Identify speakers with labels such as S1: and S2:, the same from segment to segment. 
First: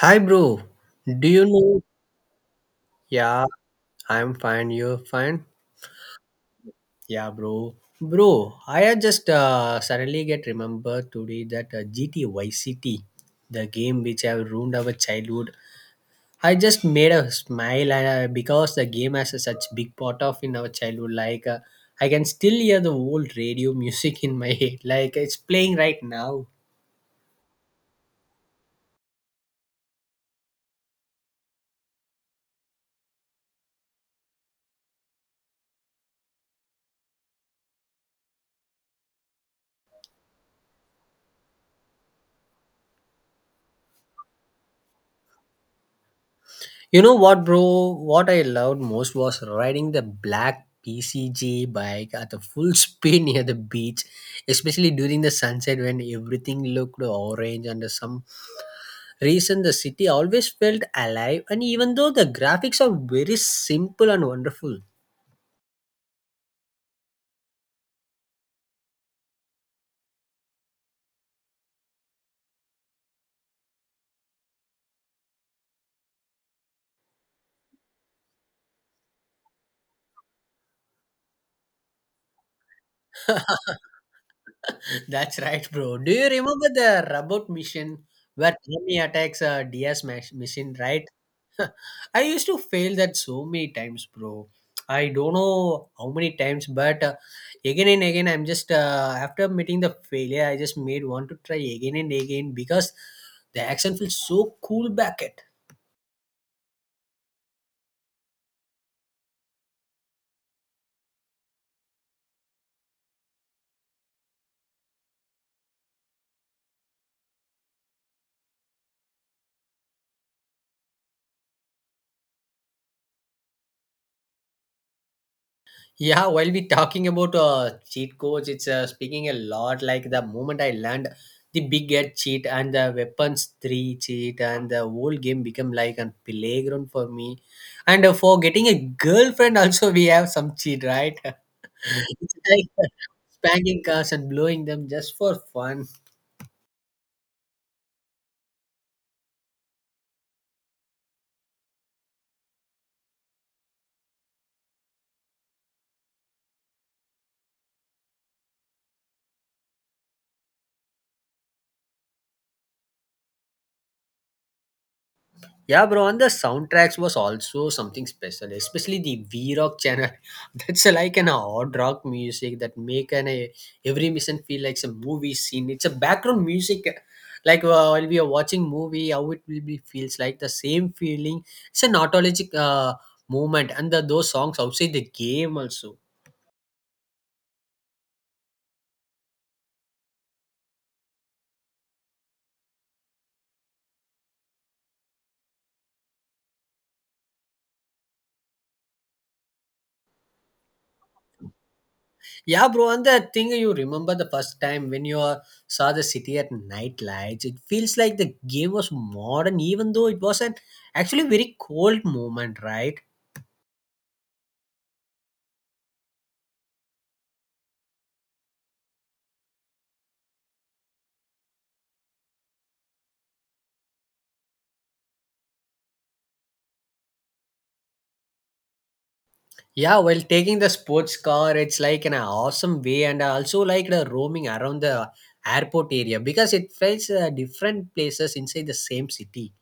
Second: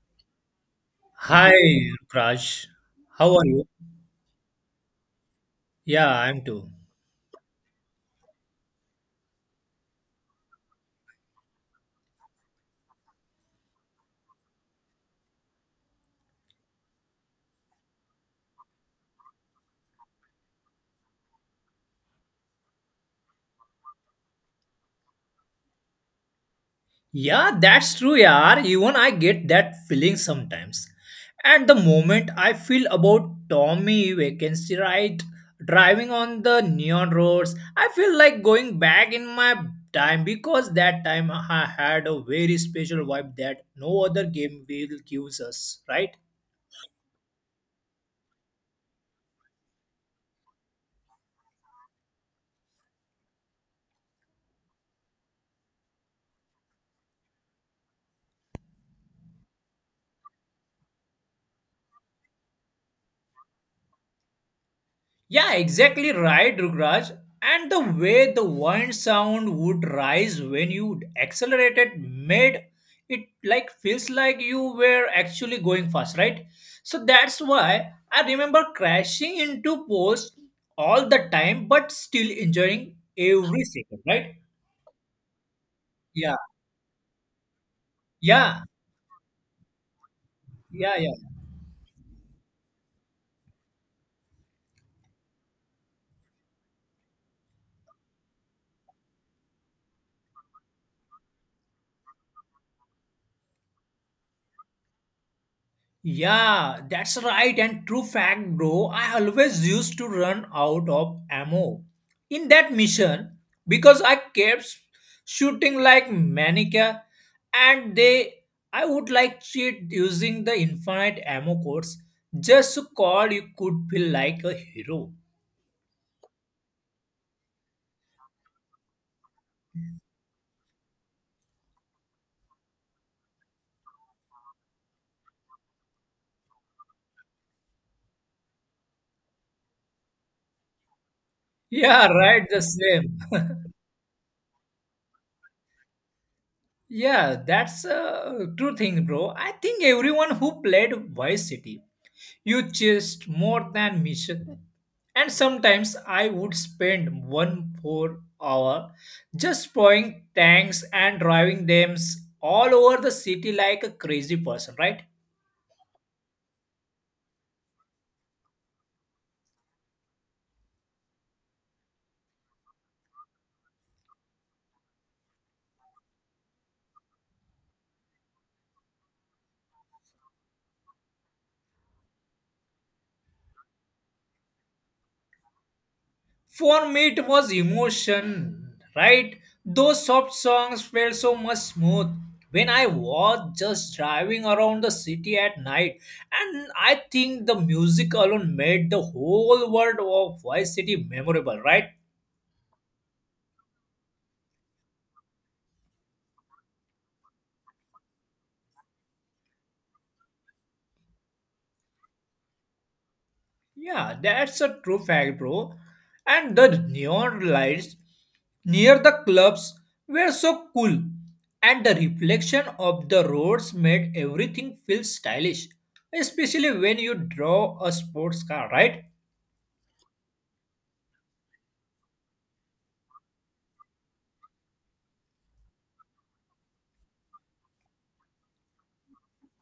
S1: Hi, bro. Do you know?
S2: Hi, Raj. How are
S1: Yeah,
S2: you?
S1: I'm fine. You're fine.
S2: Yeah, I'm too.
S1: Yeah, bro. Bro, I had just suddenly get remembered today that GT City, the game which have ruined our childhood. I just made a smile and, because the game has a such big part of in our childhood. Like I can still hear the old radio music in my head. Like it's playing right now.
S2: Yeah, that's true, yaar. Even I get that feeling sometimes. At the moment, I feel about Tommy vacancy, right? Driving on the neon roads, I feel like going back in my time because that time I had a very special vibe that no other game will give us, right?
S1: You know what, bro? What I loved most was riding the black PCG bike at the full speed near the beach, especially during the sunset when everything looked orange. And for some reason, the city always felt alive. And even though the graphics are very simple and wonderful,
S2: Yeah, exactly right, Rugraj. And the way the wind sound would rise when you accelerated made it like feels like you were actually going fast, right? So that's why I remember crashing into posts all the time, but still enjoying every second, right?
S1: that's right, bro. Do you
S2: Yeah,
S1: remember the robot mission where
S2: yeah,
S1: Tommy attacks a DS machine,
S2: yeah,
S1: right?
S2: yeah.
S1: I used to fail that so many times, bro. I don't know how many times, but again and again, I'm just after meeting the failure, I just made want to try again and again because the action feels so cool back at.
S2: Yeah, that's right and true fact, bro. I always used to run out of ammo in that mission because I kept shooting like maniac, and they I would like cheat using the infinite ammo codes just to call you could feel like a hero.
S1: Yeah, while we talking about cheat codes, it's speaking a lot. Like the moment I learned the big head cheat and the weapons three cheat, and the whole game become like a playground for me. And for getting a girlfriend, also we have some cheat, right?
S2: Yeah,
S1: It's
S2: right, the
S1: like
S2: same.
S1: spanking cars and blowing them just for fun.
S2: Yeah, that's a true thing, bro. I think everyone who played Vice City. You just more than mission. And sometimes I would spend one four hour just pouring tanks and driving them all over the city like a crazy person, right?
S1: Yeah, bro, and the soundtracks was also something special, especially the V Rock channel. That's like an odd rock music that make an a, every mission feel like some movie scene. It's a background music, like while we are watching movie, how it will be feels like the same feeling. It's an autologic movement, and the, those songs outside the game also.
S2: For me, it was emotion, right? Those soft songs felt so much smooth when I was just driving around the city at night. And I think the music alone made the whole world of Vice City memorable, right?
S1: Yeah, bro, and the thing you remember the first time when you saw the city at night lights, it feels like the game was modern, even though it was an actually very cold moment, right?
S2: Yeah, that's a true fact, bro. And the neon lights near the clubs were so cool, and the reflection of the roads made everything feel stylish, especially when you draw a sports car, right?
S1: Yeah, while taking the sports car, it's like an awesome way, and I also like the roaming around the airport area because it felt different places inside the same city.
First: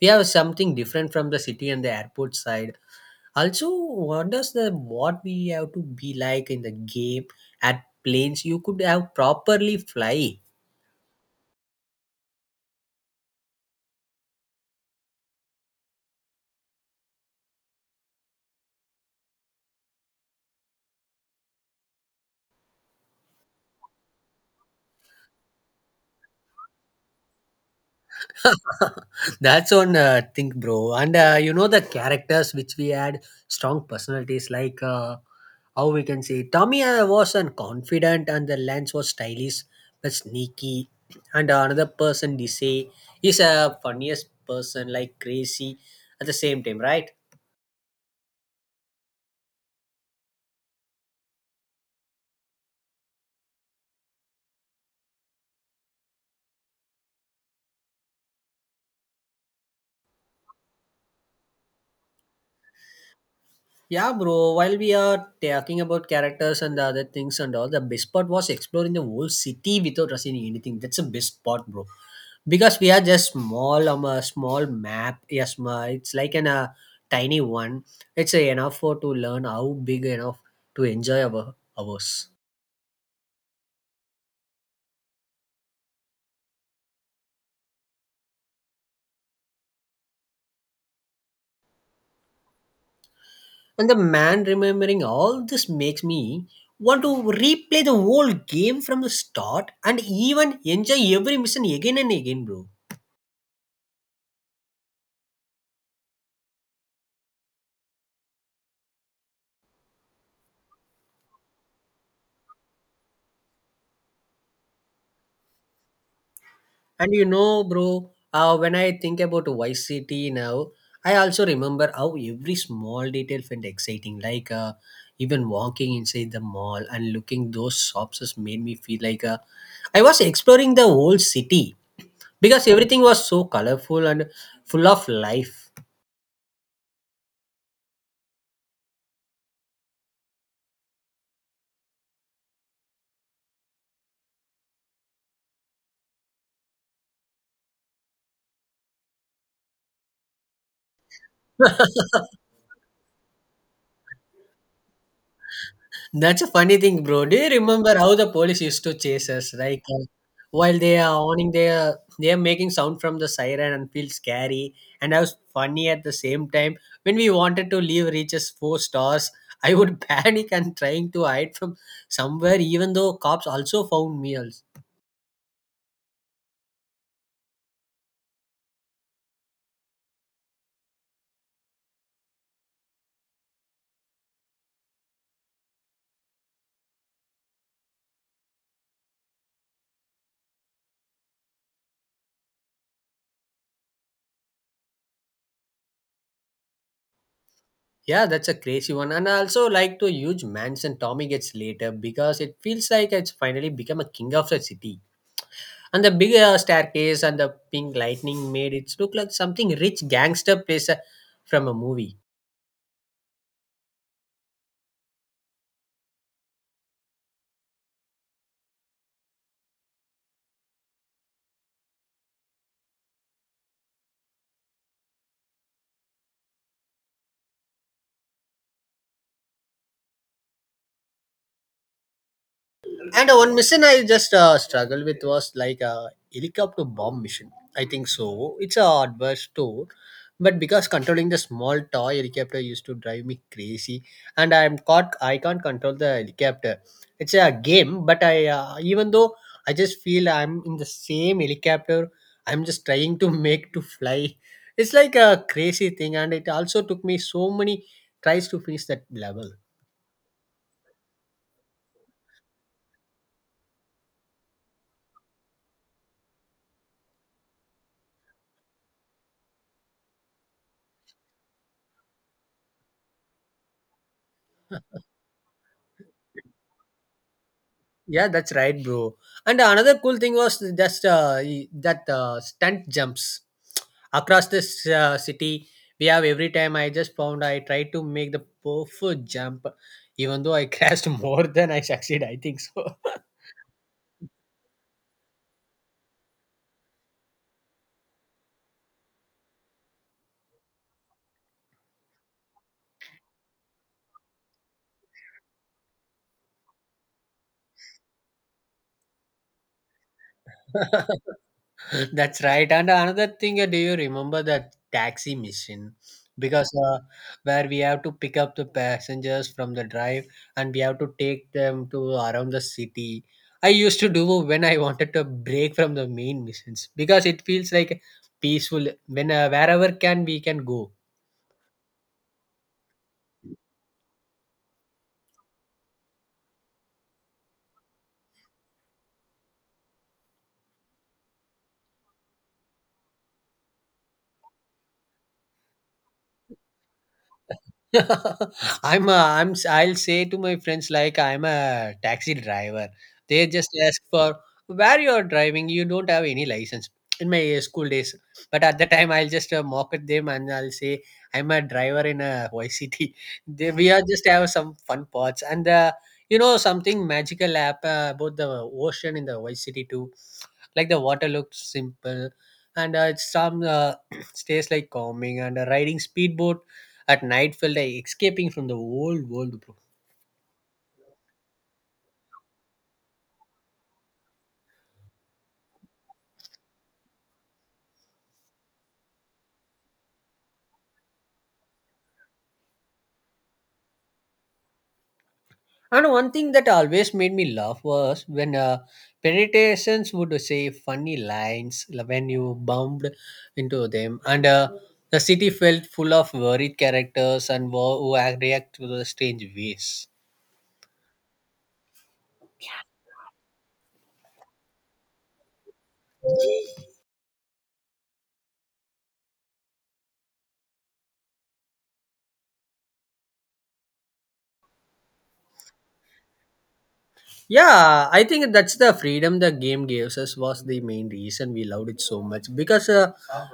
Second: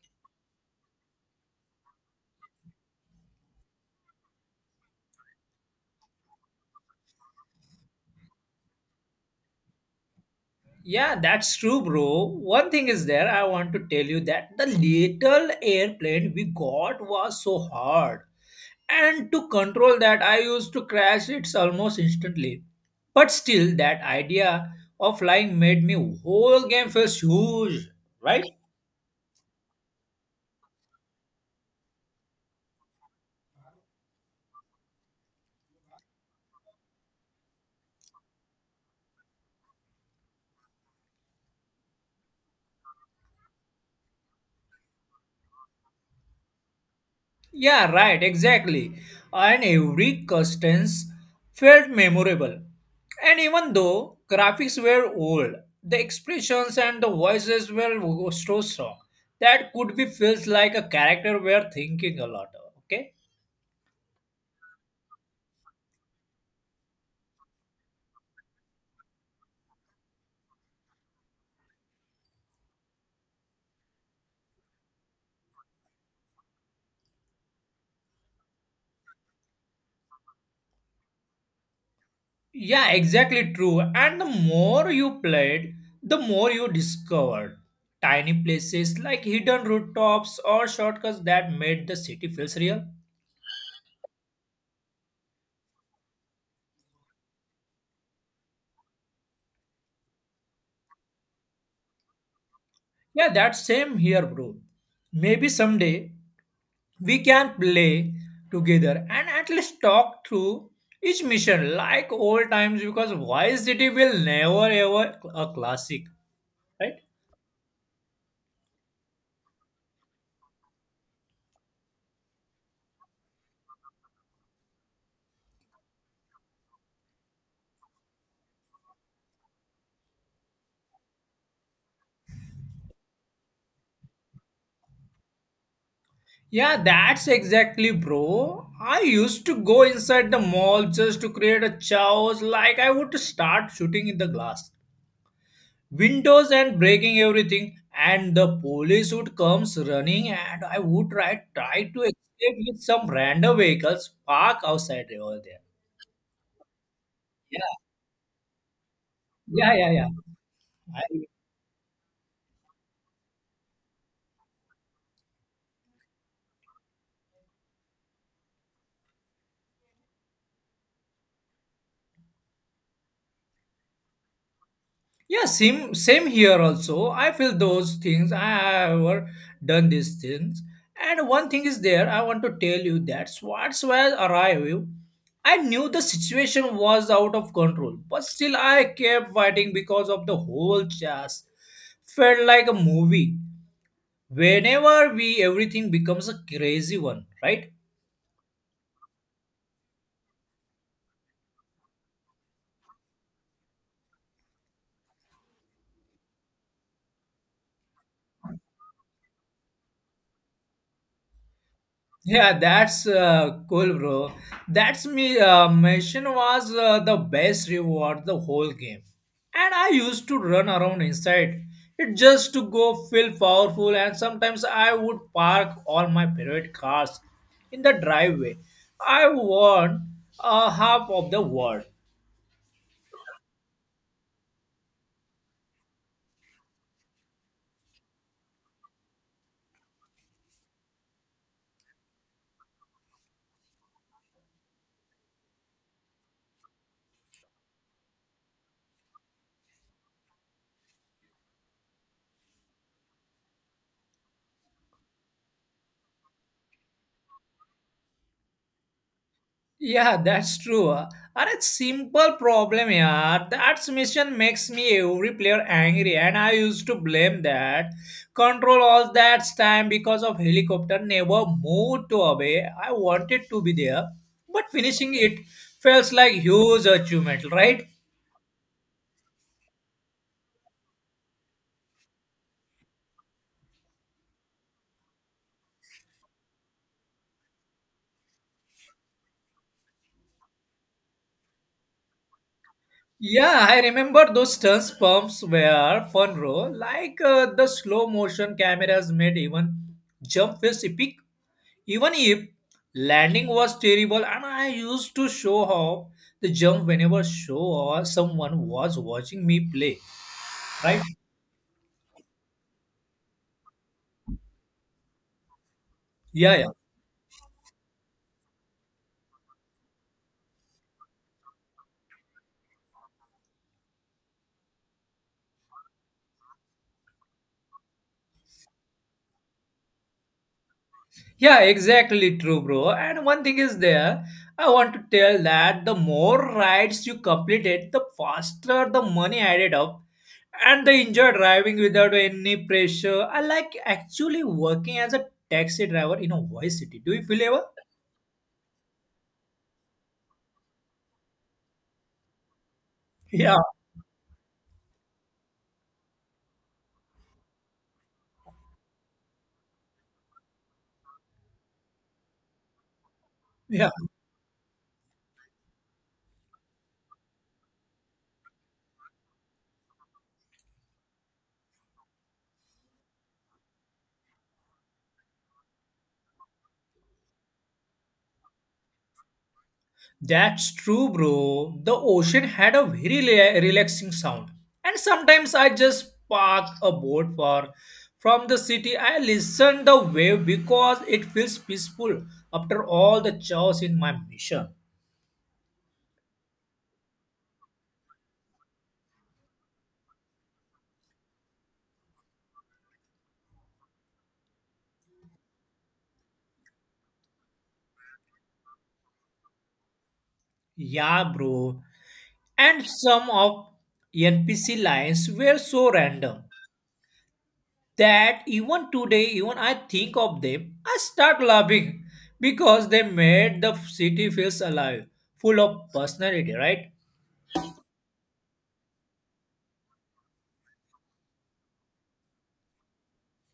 S1: We have something different from the city and the airport side also wonders the what we have to be like in the game at planes you could have properly fly.
S2: Yeah, that's true, bro. One thing is there, I want to tell you that the little airplane we got was so hard. And to control that, I used to crash it almost instantly. But still, that idea of flying made me whole game feels huge, right?
S1: That's one thing, bro, and you know the characters which we had strong personalities like how we can say Tommy was an confident and the Lance was stylish but sneaky, and another person they say is a funniest person like crazy at the same time, right?
S2: Yeah, right, exactly. And every customs felt memorable. And even though graphics were old, the expressions and the voices were so strong that could be feels like a character were thinking a lot. Okay.
S1: Yeah, bro. While we are talking about characters and the other things and all, the best part was exploring the whole city without rushing anything. That's the best part, bro. Because we are just small, a small map. Yes, ma. It's like an a tiny one. It's a enough for to learn how big enough to enjoy our ours.
S2: Yeah, exactly true. And the more you played, the more you discovered tiny places like hidden rooftops or shortcuts that made the city feels real.
S1: And the man remembering all this makes me want to replay the whole game from the start and even enjoy every mission again and again, bro.
S2: Yeah, that same here, bro. Maybe someday we can play together and at least talk through each mission like old times because Vice City will never ever a classic, right?
S1: And you know, bro, when I think about Vice City now, I also remember how every small detail felt exciting. Like even walking inside the mall and looking those shops just made me feel like I was exploring the whole city because everything was so colorful and full of life.
S2: Yeah, that's exactly, bro. I used to go inside the mall just to create a chaos, like I would start shooting in the glass windows and breaking everything, and the police would comes running, and I would try to escape with some random vehicles parked outside over there.
S1: That's a funny thing, bro. Do you
S2: Yeah,
S1: remember how the police used to chase us?
S2: yeah,
S1: Like
S2: yeah, yeah.
S1: while they are
S2: I-
S1: owning, they are making sound from the siren and feel scary. And I was funny at the same time. When we wanted to leave, reaches four stars. I would panic and trying to hide from somewhere, even though cops also found me. Also.
S2: yeah, same here also. I feel those things. I have ever done these things. And one thing is there, I want to tell you that Schwarzwald arrived. I knew the situation was out of control, but still I kept fighting because of the whole chase. Felt like a movie. Whenever we everything becomes a crazy one, right?
S1: Yeah, that's a crazy one. And I also like to huge mansion Tommy gets later because it feels like it's finally become a king of the city. And the big staircase and the pink lightning made it look like something rich gangster place from a movie.
S2: Yeah, that's cool, bro. That's me. Mission was the best reward the whole game, and I used to run around inside it just to go feel powerful. And sometimes I would park all my favorite cars in the driveway. I won a half of the world.
S1: And one mission I just struggled with was like a helicopter bomb mission. I think so. It's a adverse tour, but because controlling the small toy helicopter used to drive me crazy, and I'm caught. I can't control the helicopter. It's a game, but I even though I just feel I'm in the same helicopter. I'm just trying to make to fly. It's like a crazy thing, and it also took me so many tries to finish that level.
S2: Yeah, that's true. Are a simple problem, yeah. That mission makes me every player angry, and I used to blame that. Control all that time because of helicopter never moved to away. I wanted to be there, but finishing it feels like huge achievement, right?
S1: Yeah, that's right, bro. And another cool thing was just that stunt jumps across this city. We have every time I just found I tried to make the perfect jump, even though I crashed more than I succeed. I think so.
S2: Yeah, I remember those stunts pumps were fun, bro. Like the slow motion cameras made even jump feels epic. Even if landing was terrible and I used to show off the jump whenever show or someone was watching me play, right?
S1: That's right. And another thing, do you remember the taxi mission?
S2: Yeah, yeah.
S1: Because where we have to pick up the passengers from the drive and we have to take them to around the city. I used to do when I wanted to break from the main missions because it feels like peaceful when wherever can we can go.
S2: Yeah, exactly true, bro. And one thing is there, I want to tell that the more rides you completed, the faster the money added up and the enjoy driving without any pressure. I like actually working as a taxi driver in a voice city. Do you feel ever?
S1: I'll say to my friends like I'm a taxi driver. They
S2: Yeah,
S1: just ask for where you're driving. You don't have any license in my school days. But at the time, I'll just mock at them and I'll say I'm a driver in a YCT. They, we
S2: yeah.
S1: are just have some fun parts and you know something magical happen about the ocean in the YCT too. Like the water looks simple and it's some stays like calming and riding speedboat at night felt like escaping from the old world, bro.
S2: That's true, bro. The ocean had a very relaxing sound. And sometimes I just park a boat for from the city. I listen the wave because it feels peaceful after all the chaos in my mission.
S1: And one thing that always made me laugh was when pedestrians would say funny lines when you bumped into them, and the city felt full of worried characters and wo- who act- react to the strange ways.
S2: Yeah, bro. And some of NPC lines were so random that even today, even I think of them, I start laughing because they made the city feels alive, full of personality, right?
S1: Yeah, I think that's the freedom the game gives us was the main reason we loved it so much because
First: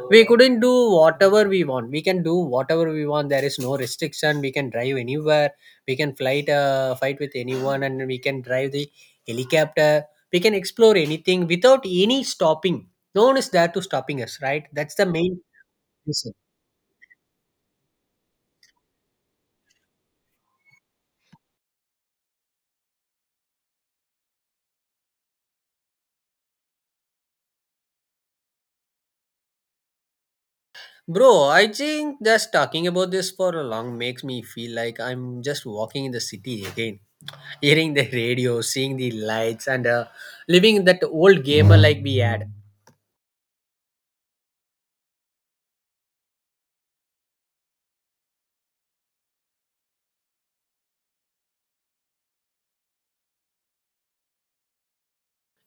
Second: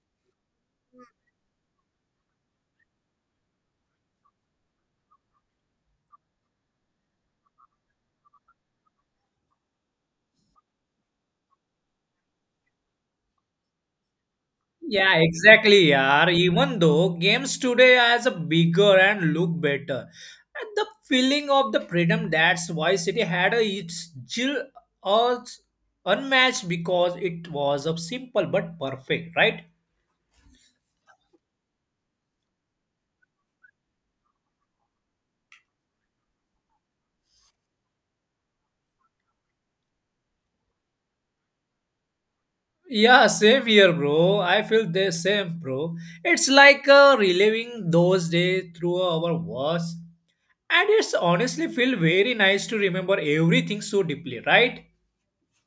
S1: we couldn't do whatever we want. We can do whatever we want. There is no restriction. We can drive anywhere. We can flight fight with anyone, and we can drive the helicopter. We can explore anything without any stopping. No one is there to stopping us, right? That's the
S2: Yeah,
S1: main
S2: exactly, yaar.
S1: reason.
S2: Even though games today has a bigger and look better, and the feeling of the freedom that's why City had its Jill was unmatched because it was a simple but perfect, right?
S1: Bro, I think just talking about this for a long makes me feel like I'm just walking in the city again hearing the radio, seeing the lights, and living that old gamer like we had.
S2: Yeah, same here, bro. I feel the same, bro. It's like reliving those days through our words, and it's honestly feel very nice to remember everything so deeply, right?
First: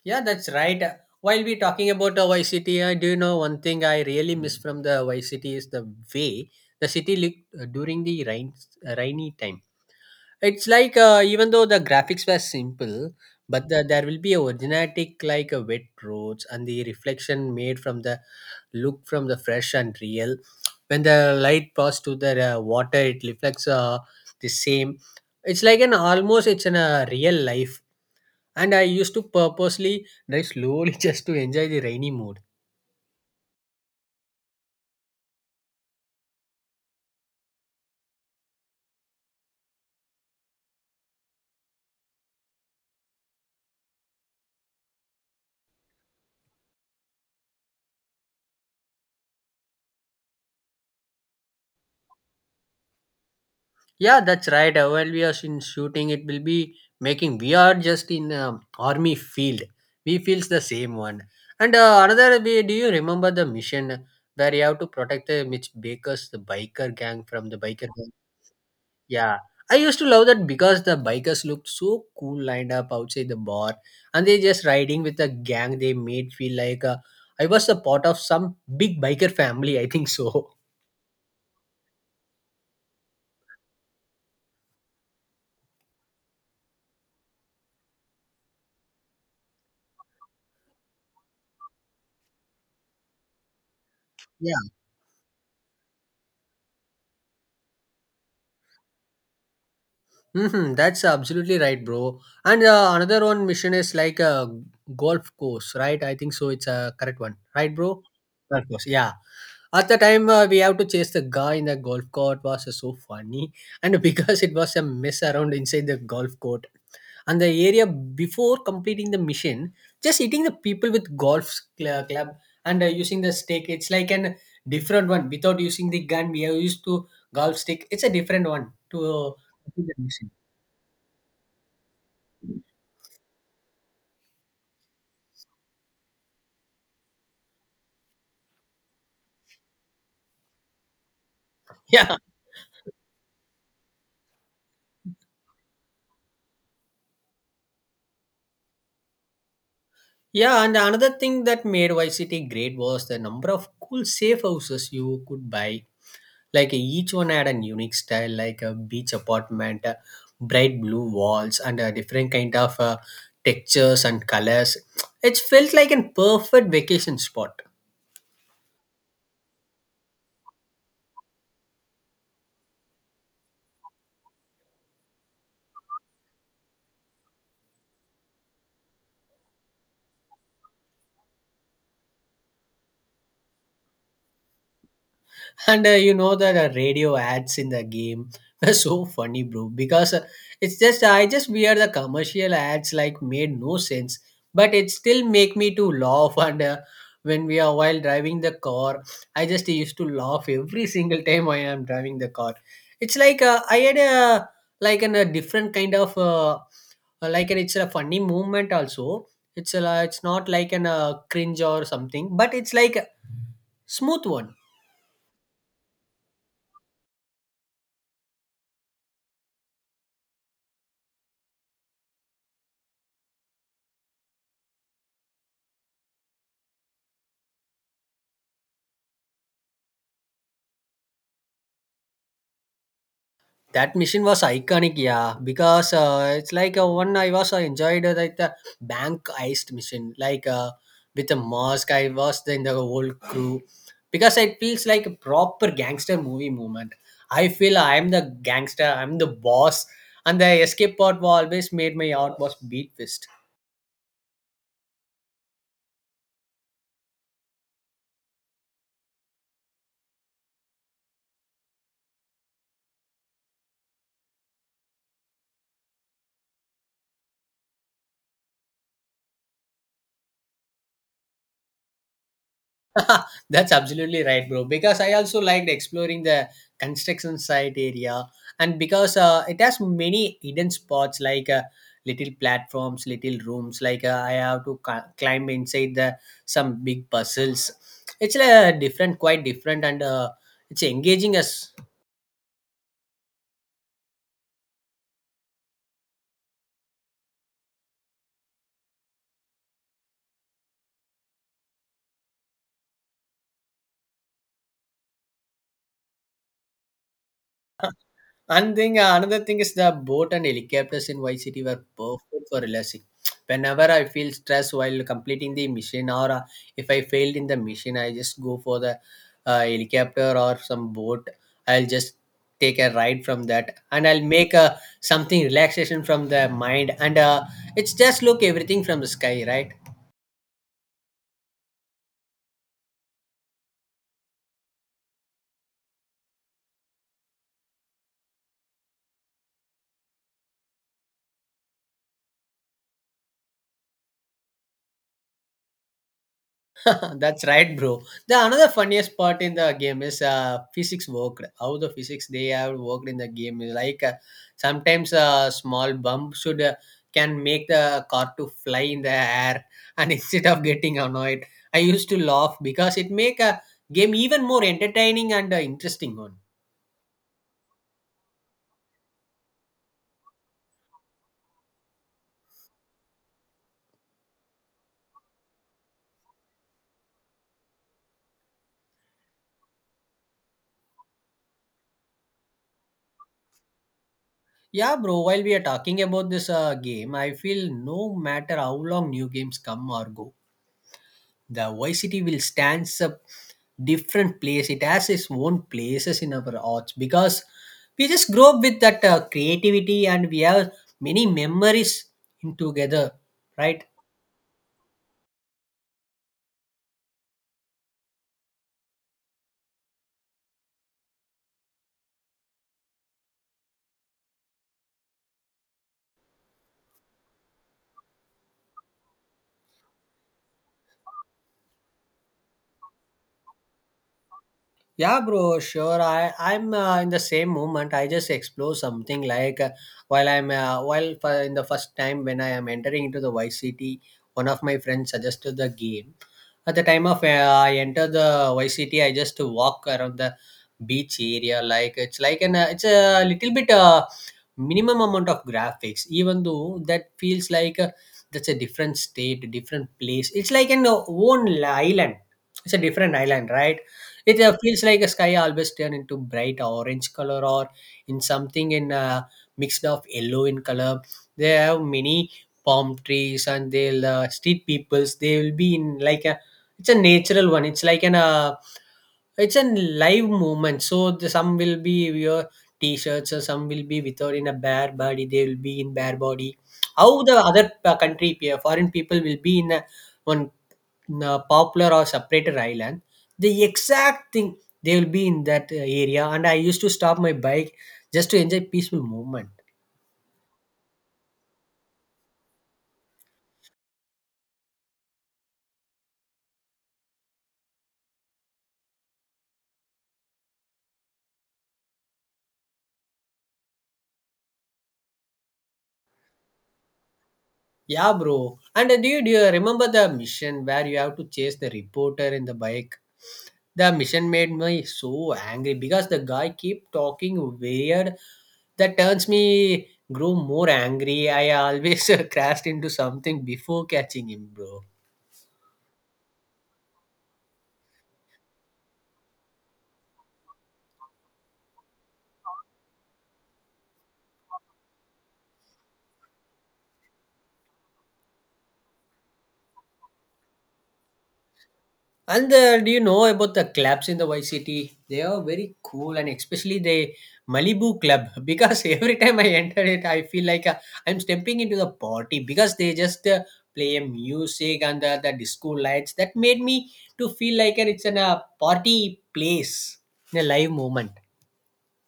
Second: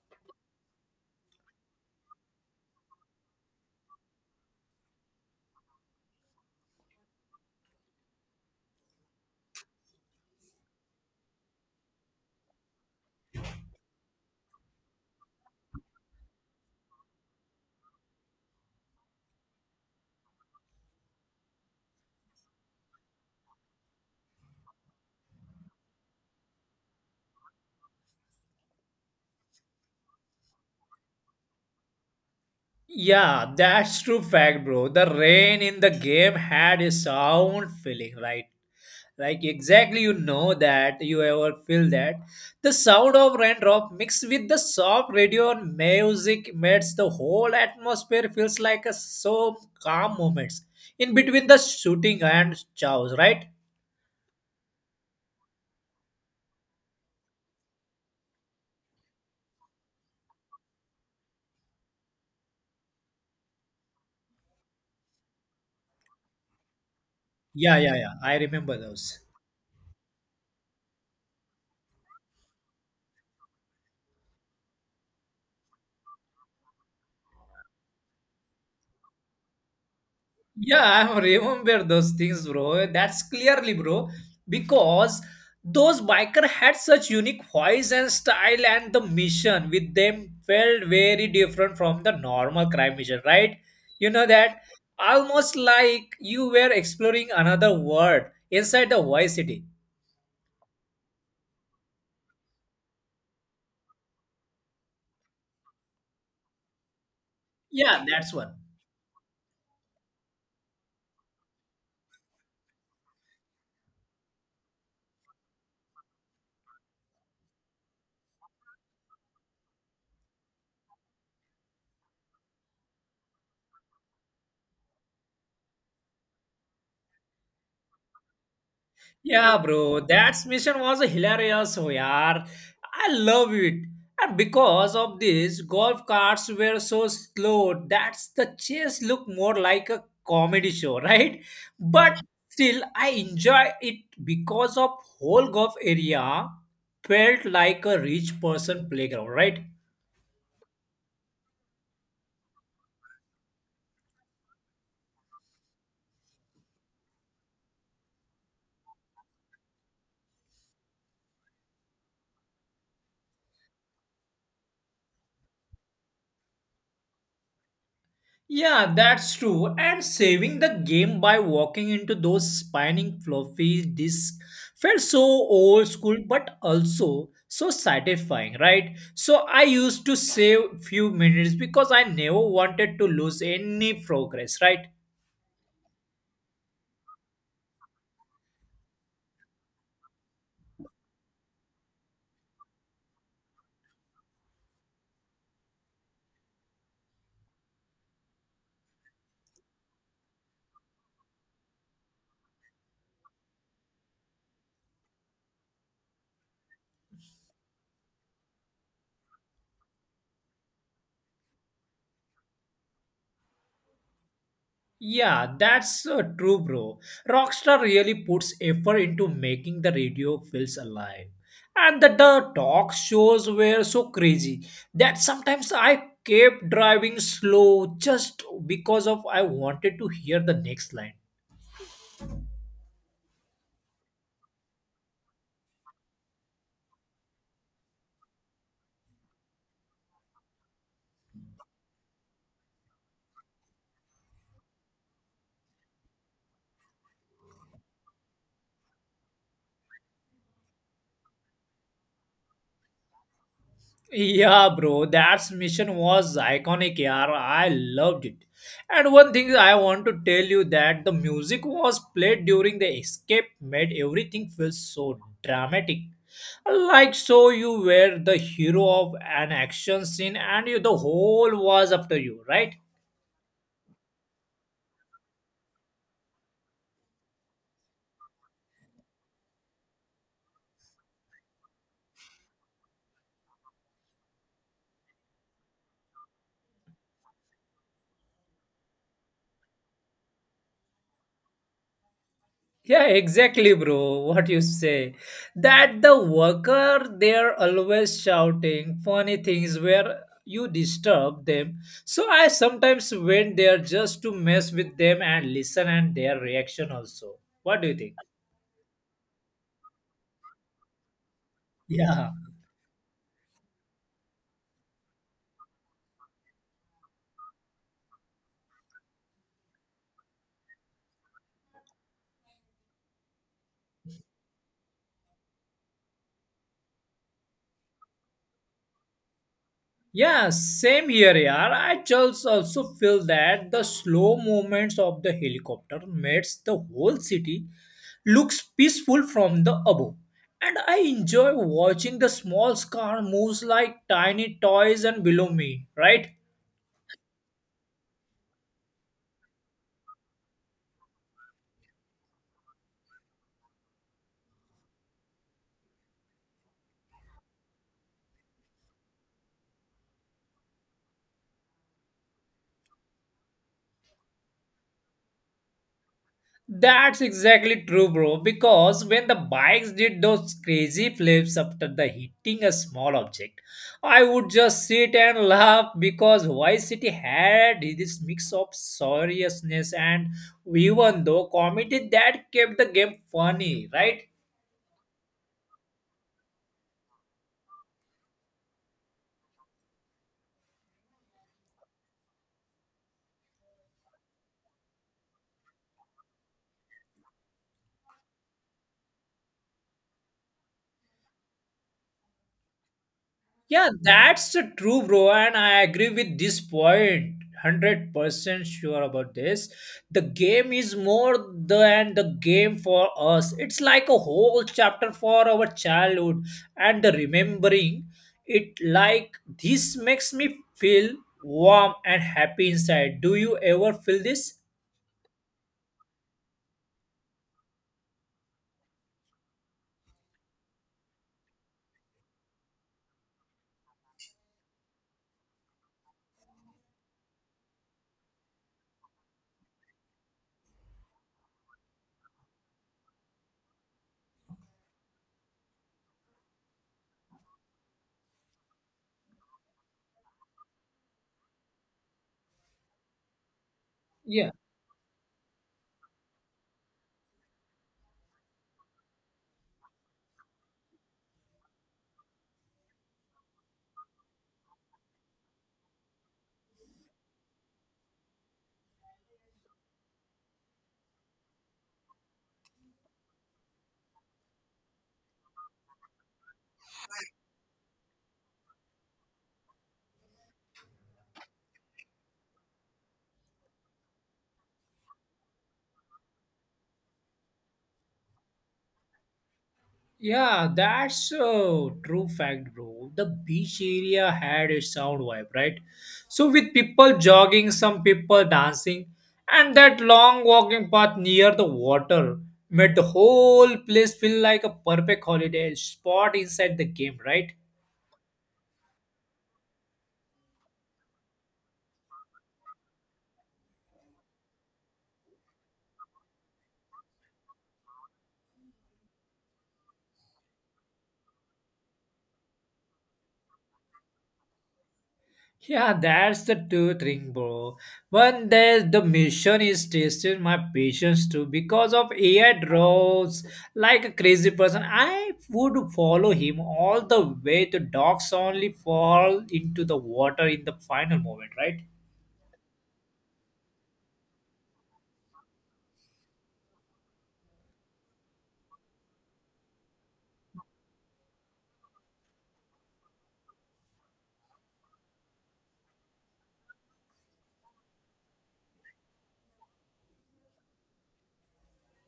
S1: Yeah, that's right. While we talking about Vice City, I do you know one thing I really miss from the Y City is the way the city looked rainy time. It's like even though the graphics were simple, but the, there will be a originatic like a wet roads and the reflection made from the look from the fresh and real. When the light pass to the water, it reflects the same. It's like an almost it's in a real life. And I used to purposely drive slowly just to enjoy the rainy mood.
S2: Yeah, that's true fact, bro. The rain in the game had a sound feeling, right? Like exactly you know that you ever feel that. The sound of raindrop mixed with the soft radio and music makes the whole atmosphere feels like a so calm moments in between the shooting and chows, right?
S1: Yeah, that's right. While we are in shooting, it will be making. We are just in army field. We feels the same one. And way, do you remember the mission where you have to protect the Mitch Baker's the biker gang from the
S2: Yeah,
S1: biker
S2: yeah,
S1: gang?
S2: yeah. I remember those.
S1: Yeah, I used to love that because the bikers looked so cool lined up outside the bar, and they just riding with the gang. They made feel like I was a part of some big biker family. I think so.
S2: Yeah, I remember those things, bro. That's clearly, bro, because those biker had such unique voice and style, and the mission with them felt very different from the normal crime mission, right? You know that almost like you were exploring another world inside the Vice City.
S1: Hmm, that's absolutely right, bro. And another one mission is like a golf course, right? I think so. It's a correct one, right, bro?
S2: Yeah, that's one.
S1: Golf course, yeah. At the time, we have to chase the guy in the golf court was so funny, and because it was a mess around inside the golf court, and the area before completing the mission, just hitting the people with golf club and using the stick. It's like an different one without using the gun. We have used to golf stick. It's a different one to.
S2: Yeah, bro, that mission was hilarious, oh, yaar. I love it. And because of this, golf carts were so slow that the chase looked more like a comedy show, right?
S1: Yeah,
S2: But still, I enjoy it because of whole golf area felt like a rich person playground, right?
S1: yeah, and another thing that made Vice City great was the number of cool safe houses you could buy. Like each one had a unique style, like a beach apartment, bright blue walls, and a different kind of textures and colors. It felt like a perfect vacation spot.
S2: Yeah, that's true. And saving the game by walking into those spinning floppy disks felt so old school, but also so satisfying, right? So I used to save few minutes because I never wanted to lose any progress, right?
S1: And You know that radio ads in the game were so funny, bro. Because it's just I just wear the commercial ads like made no sense, but it still make me to laugh. And When we are while driving the car, I just used to laugh every single time when I'm driving the car. It's like I had a a different kind of it's a funny movement also. It's not like an cringe or something, but it's like a smooth one.
S2: Yeah, that's true, bro. Rockstar really puts effort into making the radio feels alive. And the talk shows were so crazy that sometimes I kept driving slow just because of I wanted to hear the next line.
S1: That mission was iconic, yeah, because it's like one I was enjoyed like the bank heist mission, like with the mask. I was in the whole crew because it feels like a proper gangster movie moment. I feel I'm the gangster, I'm the boss, and the escape part was always made my heart was beat fist.
S2: Yeah, bro, that mission was iconic, yaar. I loved it. And one thing I want to tell you that the music was played during the escape made everything feel so dramatic. Like so you were the hero of an action scene and you the whole was after you, right?
S1: That's absolutely right, bro. Because I also liked exploring the construction site area, and because it has many hidden spots like little platforms, little rooms. Like I have to climb inside the some big puzzles. It's different, quite different, and it's engaging us.
S2: Yeah, exactly, bro. What you say? That the worker they're always shouting funny things where you disturb them. So I sometimes went there just to mess with them and listen and their reaction also. What do you think?
S1: Another thing is the boat and helicopters in Y City were
S2: Yeah.
S1: perfect for relaxing. Whenever I feel stressed while completing the mission, or if I failed in the mission, I just go for the helicopter or some boat. I'll just take a ride from that, and I'll make something relaxation from the mind. And It's just look everything from the sky, right?
S2: Yeah, same here, yaar. I just also feel that the slow movements of the helicopter makes the whole city looks peaceful from the above. And I enjoy watching the small car moves like tiny toys and below me, right?
S1: That's right, bro. The another funniest part in the game is physics worked. How the physics they have worked in the game is like sometimes a small bump should can make the car to fly in the air, and instead of getting annoyed, I used to laugh because it make a game even more entertaining and interesting one.
S2: That's exactly true, bro. Because when the bikes did those crazy flips after the hitting a small object, I would just sit and laugh because Vice City had this mix of seriousness and even though comedy that kept the game funny, right?
S1: Yeah, bro. While we are talking about this game, I feel no matter how long new games come or go, the YCT will stands up different place. It has its own places in our hearts because we just grow up with that creativity and we have many memories in together, right?
S2: Yeah, that's the true, bro. And I agree with this point. 100% sure about this. The game is more than the game for us. It's like a whole chapter for our childhood and the remembering it like this makes me feel warm and happy inside. Do you ever feel this?
S1: Yeah, bro, sure. I'm in the same moment. I just explore something like while I'm while for, in the first time when I am entering into the YCT, one of my friends suggested the game. At the time of I enter the YCT, I just walk around the beach area. Like it's like an it's a little bit minimum amount of graphics even though that feels like that's a different state different place, it's like an own island, it's a different island, right. It
S2: Yeah,
S1: feels like a sky always turn into bright orange color or in something in mixed of yellow in color. They have many palm trees and they'll street peoples they will be in like a, it's a natural one, it's like an it's a live movement. So some will be your t-shirts, or some will be without in a bare body. They will be in bare body. How the other country, foreign people will be in a one in a popular or separated island. The exact thing they will be in that area. And I used to stop my bike just to enjoy peaceful movement.
S2: yeah, that's a true fact, bro. The beach area had a sound vibe, right? So, with people jogging, some people dancing, and that long walking path near the water made the whole place feel like a perfect holiday spot inside the game, right?
S1: Yeah, bro. And do you remember the mission where you have to chase the reporter in the bike? The mission made me so angry because the guy keep talking weird. That turns me grew more angry. I always crashed into something before catching him, bro.
S2: Yeah, that's the true thing, bro. One day the mission is testing my patience too because of AI draws like a crazy person. I would follow him all the way to docks only fall into the water in the final moment, right?
S1: And Do you know about the clubs in the Y City? They are very cool, and especially the Malibu Club. Because every time I enter it, I feel like I'm stepping into the party. Because they just play a music and the disco lights that made me to feel like it's in a party place, a live moment.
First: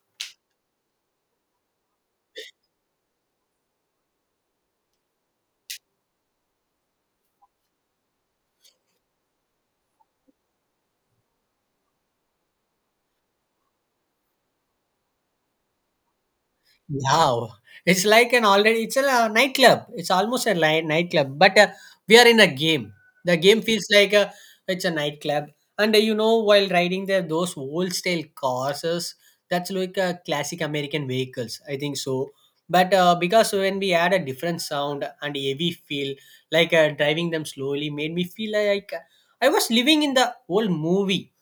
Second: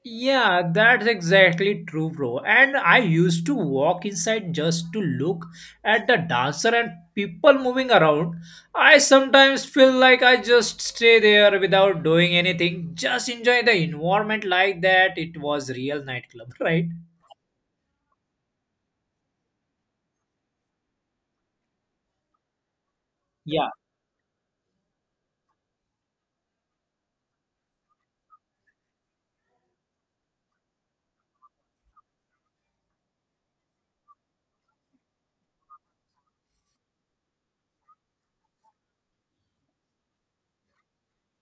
S2: Yeah, that's exactly true, bro. And I used to walk inside just to look at the dancer and people moving around. I sometimes feel like I just stay there without doing anything, just enjoy the environment like that. It was real nightclub, right?
S1: Wow, it's like an already it's a nightclub. It's almost a nightclub, but we are in a game. The game
S2: Yeah.
S1: feels like it's a nightclub, and you know, while riding there, those old style cars, that's like a classic American vehicles. I think so, but because when we add a different sound and heavy feel, like driving them slowly, made me feel like I was living in the old movie.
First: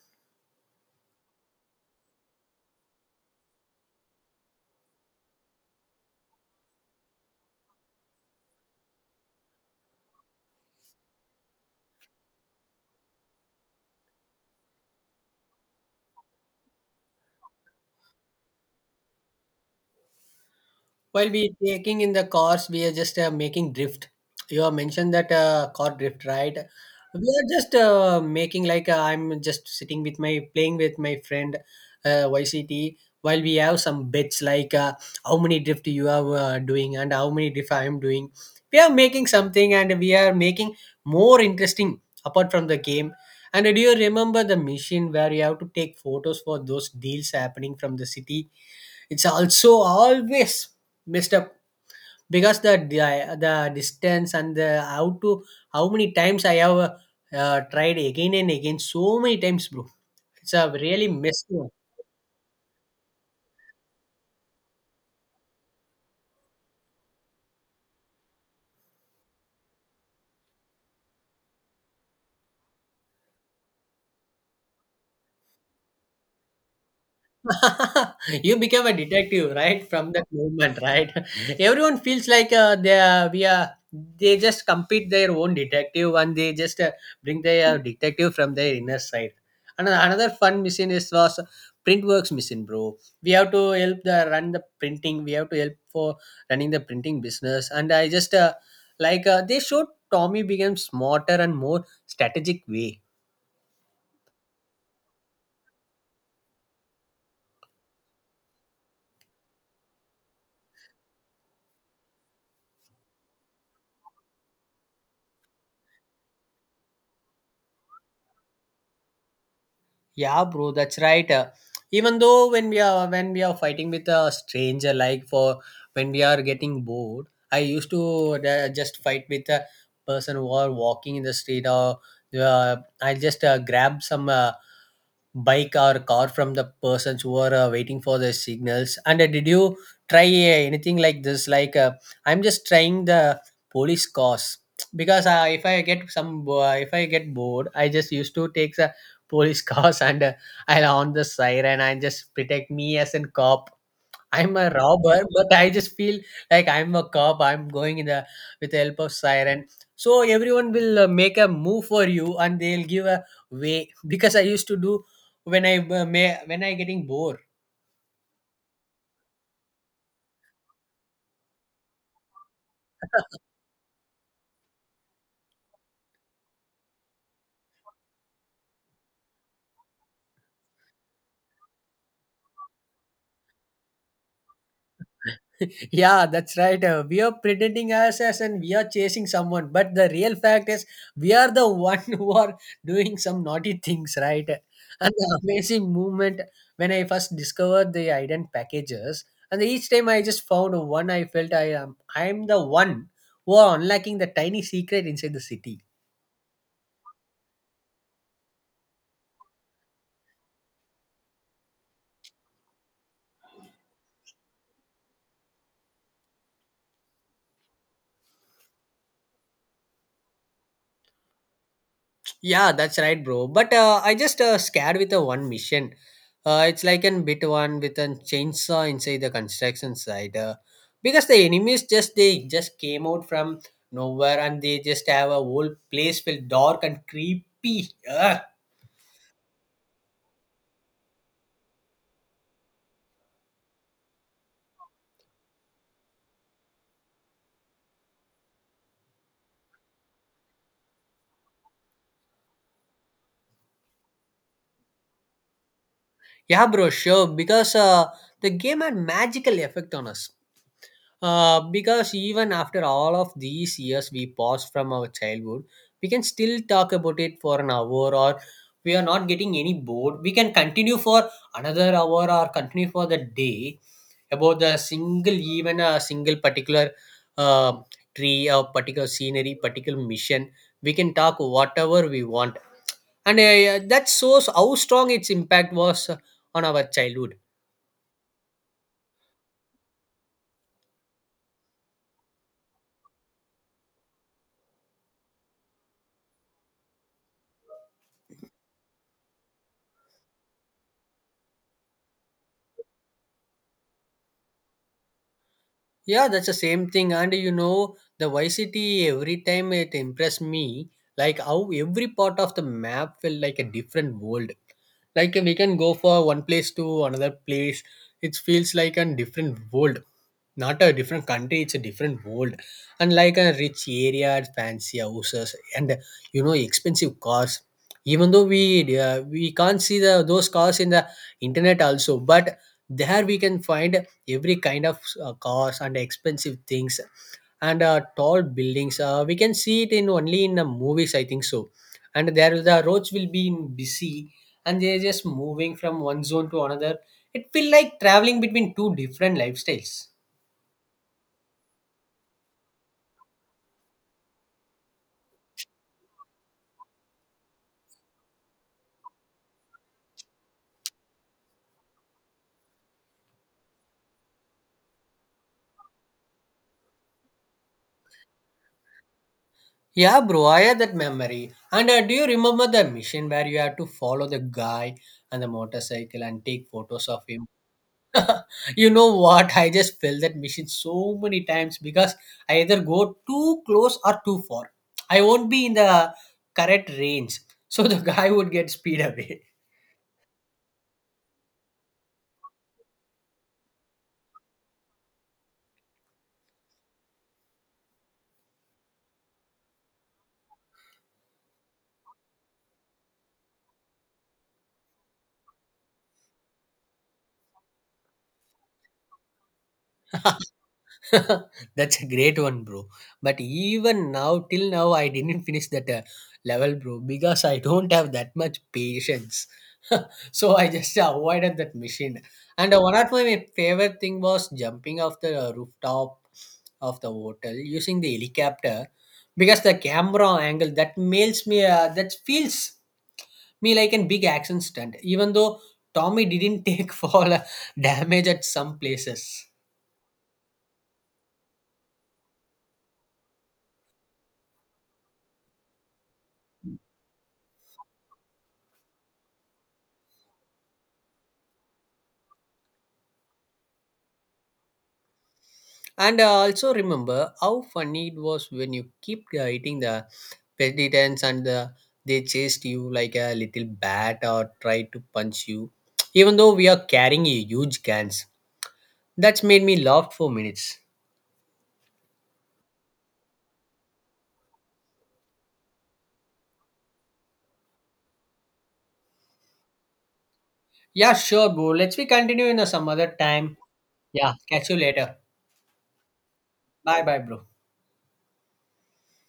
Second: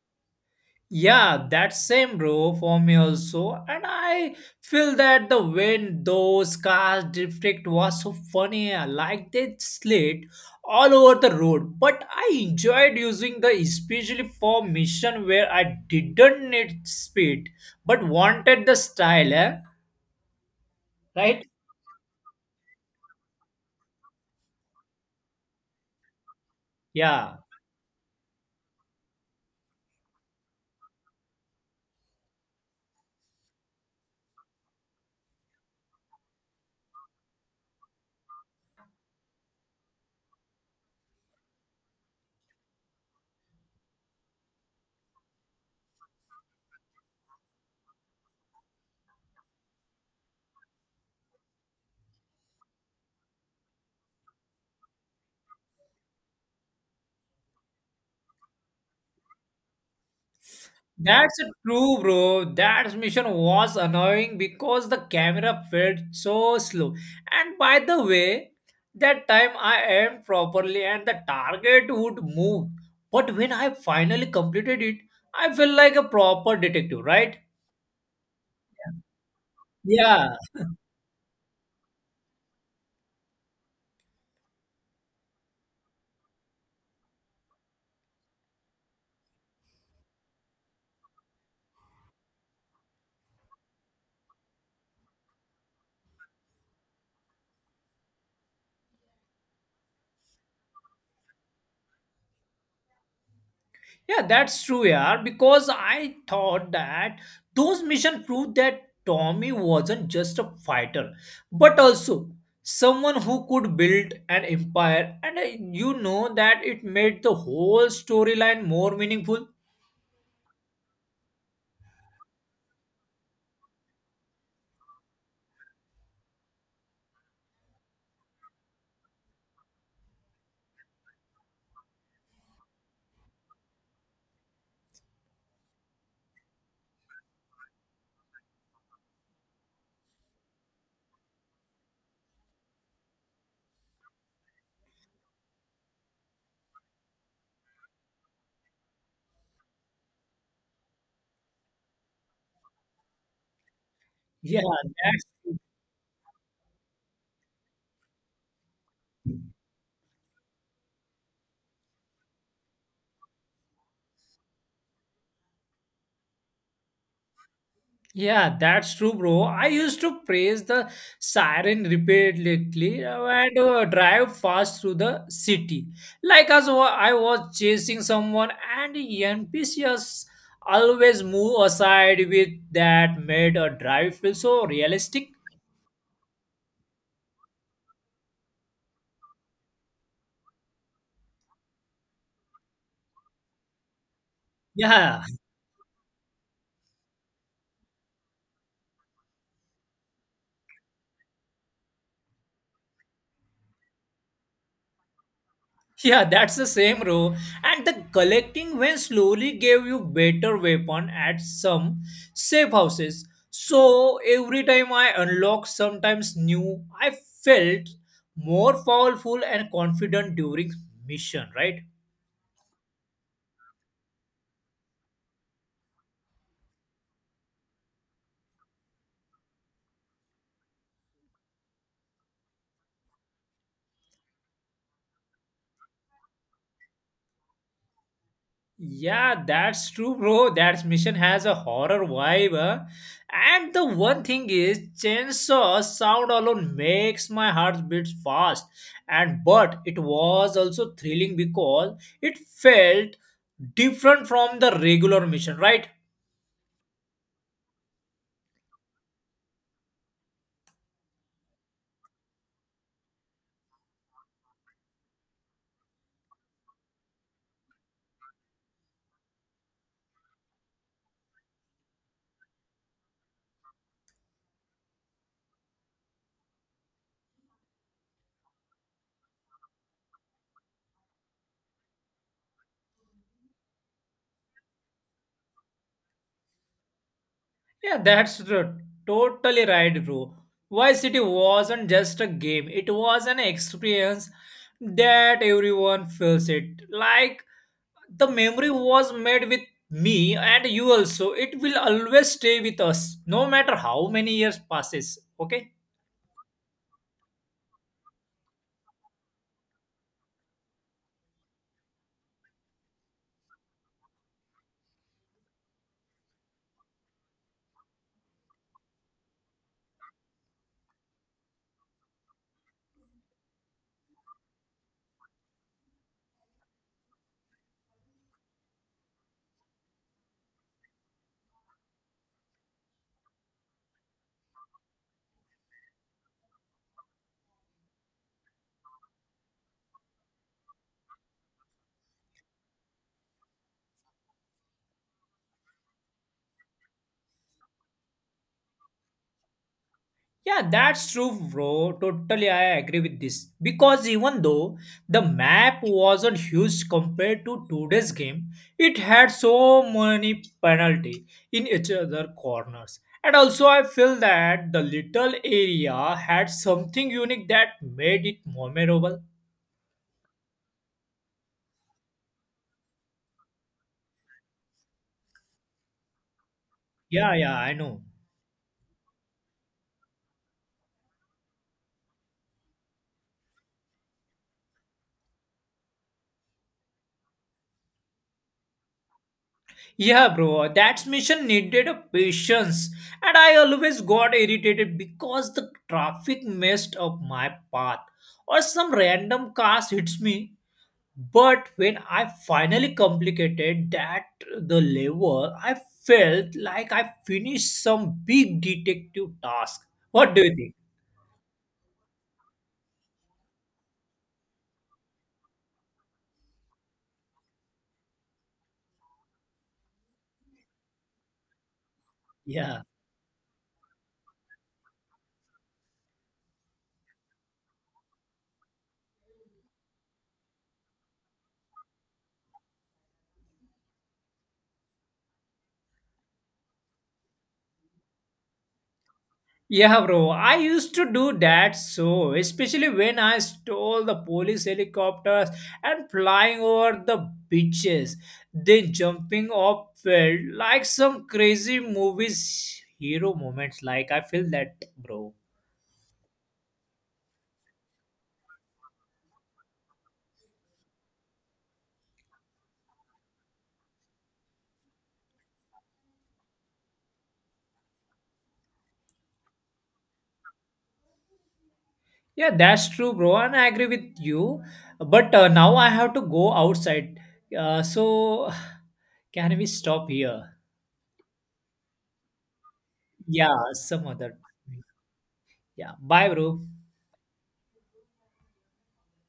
S2: Yeah, that same bro for me also, and I feel that the wind, those cars drift was so funny. Like they slid all over the road, but I enjoyed using the especially for mission where I didn't need speed but wanted the style, eh?
S1: While
S2: Right?
S1: we taking in the cars, we are just making drift. You have mentioned that car drift, right? We
S2: Yeah.
S1: are just making like I'm just sitting with my playing with my friend YCT while we have some bets like how many drift you are doing and how many drift I am doing. We are making something and we are making more interesting apart from the game. And do you remember the mission where you have to take photos for those deals happening from the city? It's also always messed up because the distance and the how to how many times I have tried again and again so many times, bro. It's a really
S2: That's
S1: messed up.
S2: true, bro. That mission was annoying because the camera felt so slow. And by the way, that time I aimed properly and the target would move. But when I finally completed it, I felt like a proper detective, right?
S1: You became a detective right from that
S2: Yeah.
S1: moment, right. Everyone feels like they are we are, they just compete their own detective and they just bring their detective from their inner side. And another fun machine is was printworks machine, bro. We have to help for running the printing business. And I just they showed Tommy became smarter and more strategic way.
S2: Yeah, that's true, yeah. Because I thought that those missions proved that Tommy wasn't just a fighter, but also someone who could build an empire. And you know that it made the whole storyline more meaningful.
S1: Yeah, bro, that's right. Even though when we are fighting with a stranger, like for when we are getting bored, I used to just fight with a person who are walking in the street, or uh, I just grab some bike or car from the persons who are waiting for the signals. And did you try anything like this, like I'm just trying the police cars. Because if I get some bo- if I get bored I just used to take the police cars, and I'll on the siren and just protect me as a cop. I'm
S2: Yeah,
S1: a robber, but
S2: that's
S1: I just feel like I'm a cop. I'm going in the with the help of siren. So everyone will make a move for you, and they'll give a way, because I used to do when I may when I getting bored.
S2: Yeah, that's true, bro. I used to praise the siren repeatedly and drive fast through the city. Like as I was chasing someone, and the NPCs always move aside with that made a drive feel so realistic.
S1: Yeah, that's right. We are pretending as us and we are chasing someone, but the real fact is we are the one who are doing some naughty things, right? And
S2: Yeah.
S1: the amazing moment when I first discovered the ident packages, and each time I just found one, I felt I am the one who are unlocking the tiny secret inside the city.
S2: Yeah, that's the same row. And the collecting when slowly gave you better weapon at some safe houses. So every time I unlocked sometimes new, I felt more powerful and confident during mission, right?
S1: Yeah, that's right, bro. But I just scared with a one mission. It's like an bit one with a chainsaw inside the construction site. Because the enemies just they just came out from nowhere and they just have a whole place filled dark and creepy. Ugh.
S2: Yeah, that's true, bro. That mission has a horror vibe. Huh? And the one thing is, chainsaw sound alone makes my heart beat fast. And but it was also thrilling because it felt different from the regular mission, right?
S1: Yeah, bro, sure. Because the game had magical effect on us. Because even after all of these years we paused from our childhood, we can still talk about it for an hour, or we are not getting any bored. We can continue for another hour or continue for the day about the single, even a single particular uh, tree, a particular scenery, particular mission. We can talk whatever we want. And That's so how strong its impact was on our childhood.
S2: Yeah, that's totally right, bro. Vice City wasn't just a game; it was an experience that everyone feels it like the memory was made with me and you also. It will always stay with us no matter how many years passes. Okay.
S1: Yeah, that's the same thing. And you know, the YCT every time it impressed me, like how every part of the map felt like a different world. Like we can go for one place to another place. It feels like a different world, not a different country, it's a different world. And like a rich area, fancy houses and you know expensive cars, even though we can't see the those cars in the internet also. But there we can find every kind of cars and expensive things, and tall buildings, we can see it in only in the movies, I think so. And there the roads will be in busy, and they're just moving from one zone to another. It feel like traveling between two different lifestyles.
S2: Yeah, that's true, bro. Totally, I agree with this because even though the map wasn't huge compared to today's game, it had so many penalty in each other corners. And also, I feel that the little area had something unique that made it memorable.
S1: Yeah, bro, I had that memory. And do you remember the mission where you had to follow the guy and the motorcycle and take photos of
S2: Yeah,
S1: him?
S2: yeah, I know.
S1: You know what? I just failed that mission so many times because I either go too close or too far. I won't be in the correct range. So the guy would get speed away.
S2: Yeah, bro, that mission needed a patience, and I always got irritated because the traffic messed up my path or some random cars hits me. But when I finally completed that the level, I felt like I finished some big detective task. What do you think?
S1: That's a great one, bro. But even now, till now, I didn't finish that level, bro, because I don't have that much patience. So I just avoided that machine. And
S2: Yeah.
S1: One of my favorite thing was jumping off the rooftop of the hotel using the helicopter, because the camera angle that makes me that feels me like an big action stunt. Even though Tommy didn't take fall damage at some places.
S2: Yeah, bro. I used to do that so, especially when I stole the police helicopters and flying over the beaches, then jumping off felt like some crazy movies hero moments. Like I feel that, bro.
S1: And I also remember how funny it was when you keep hitting the peditents and they chased you like a little bat or tried to punch you, even though we are carrying a huge cans. That's made me laugh for minutes.
S2: Yeah, that's true, bro, and I agree with you. But now I have to go outside. So, can we stop here?
S1: Yeah, sure, bro. Let's we continue in some other
S2: Yeah,
S1: time.
S2: some
S1: Yeah,
S2: other.
S1: catch you later.
S2: Yeah, bye, bro.
S1: Bye, bye, bro.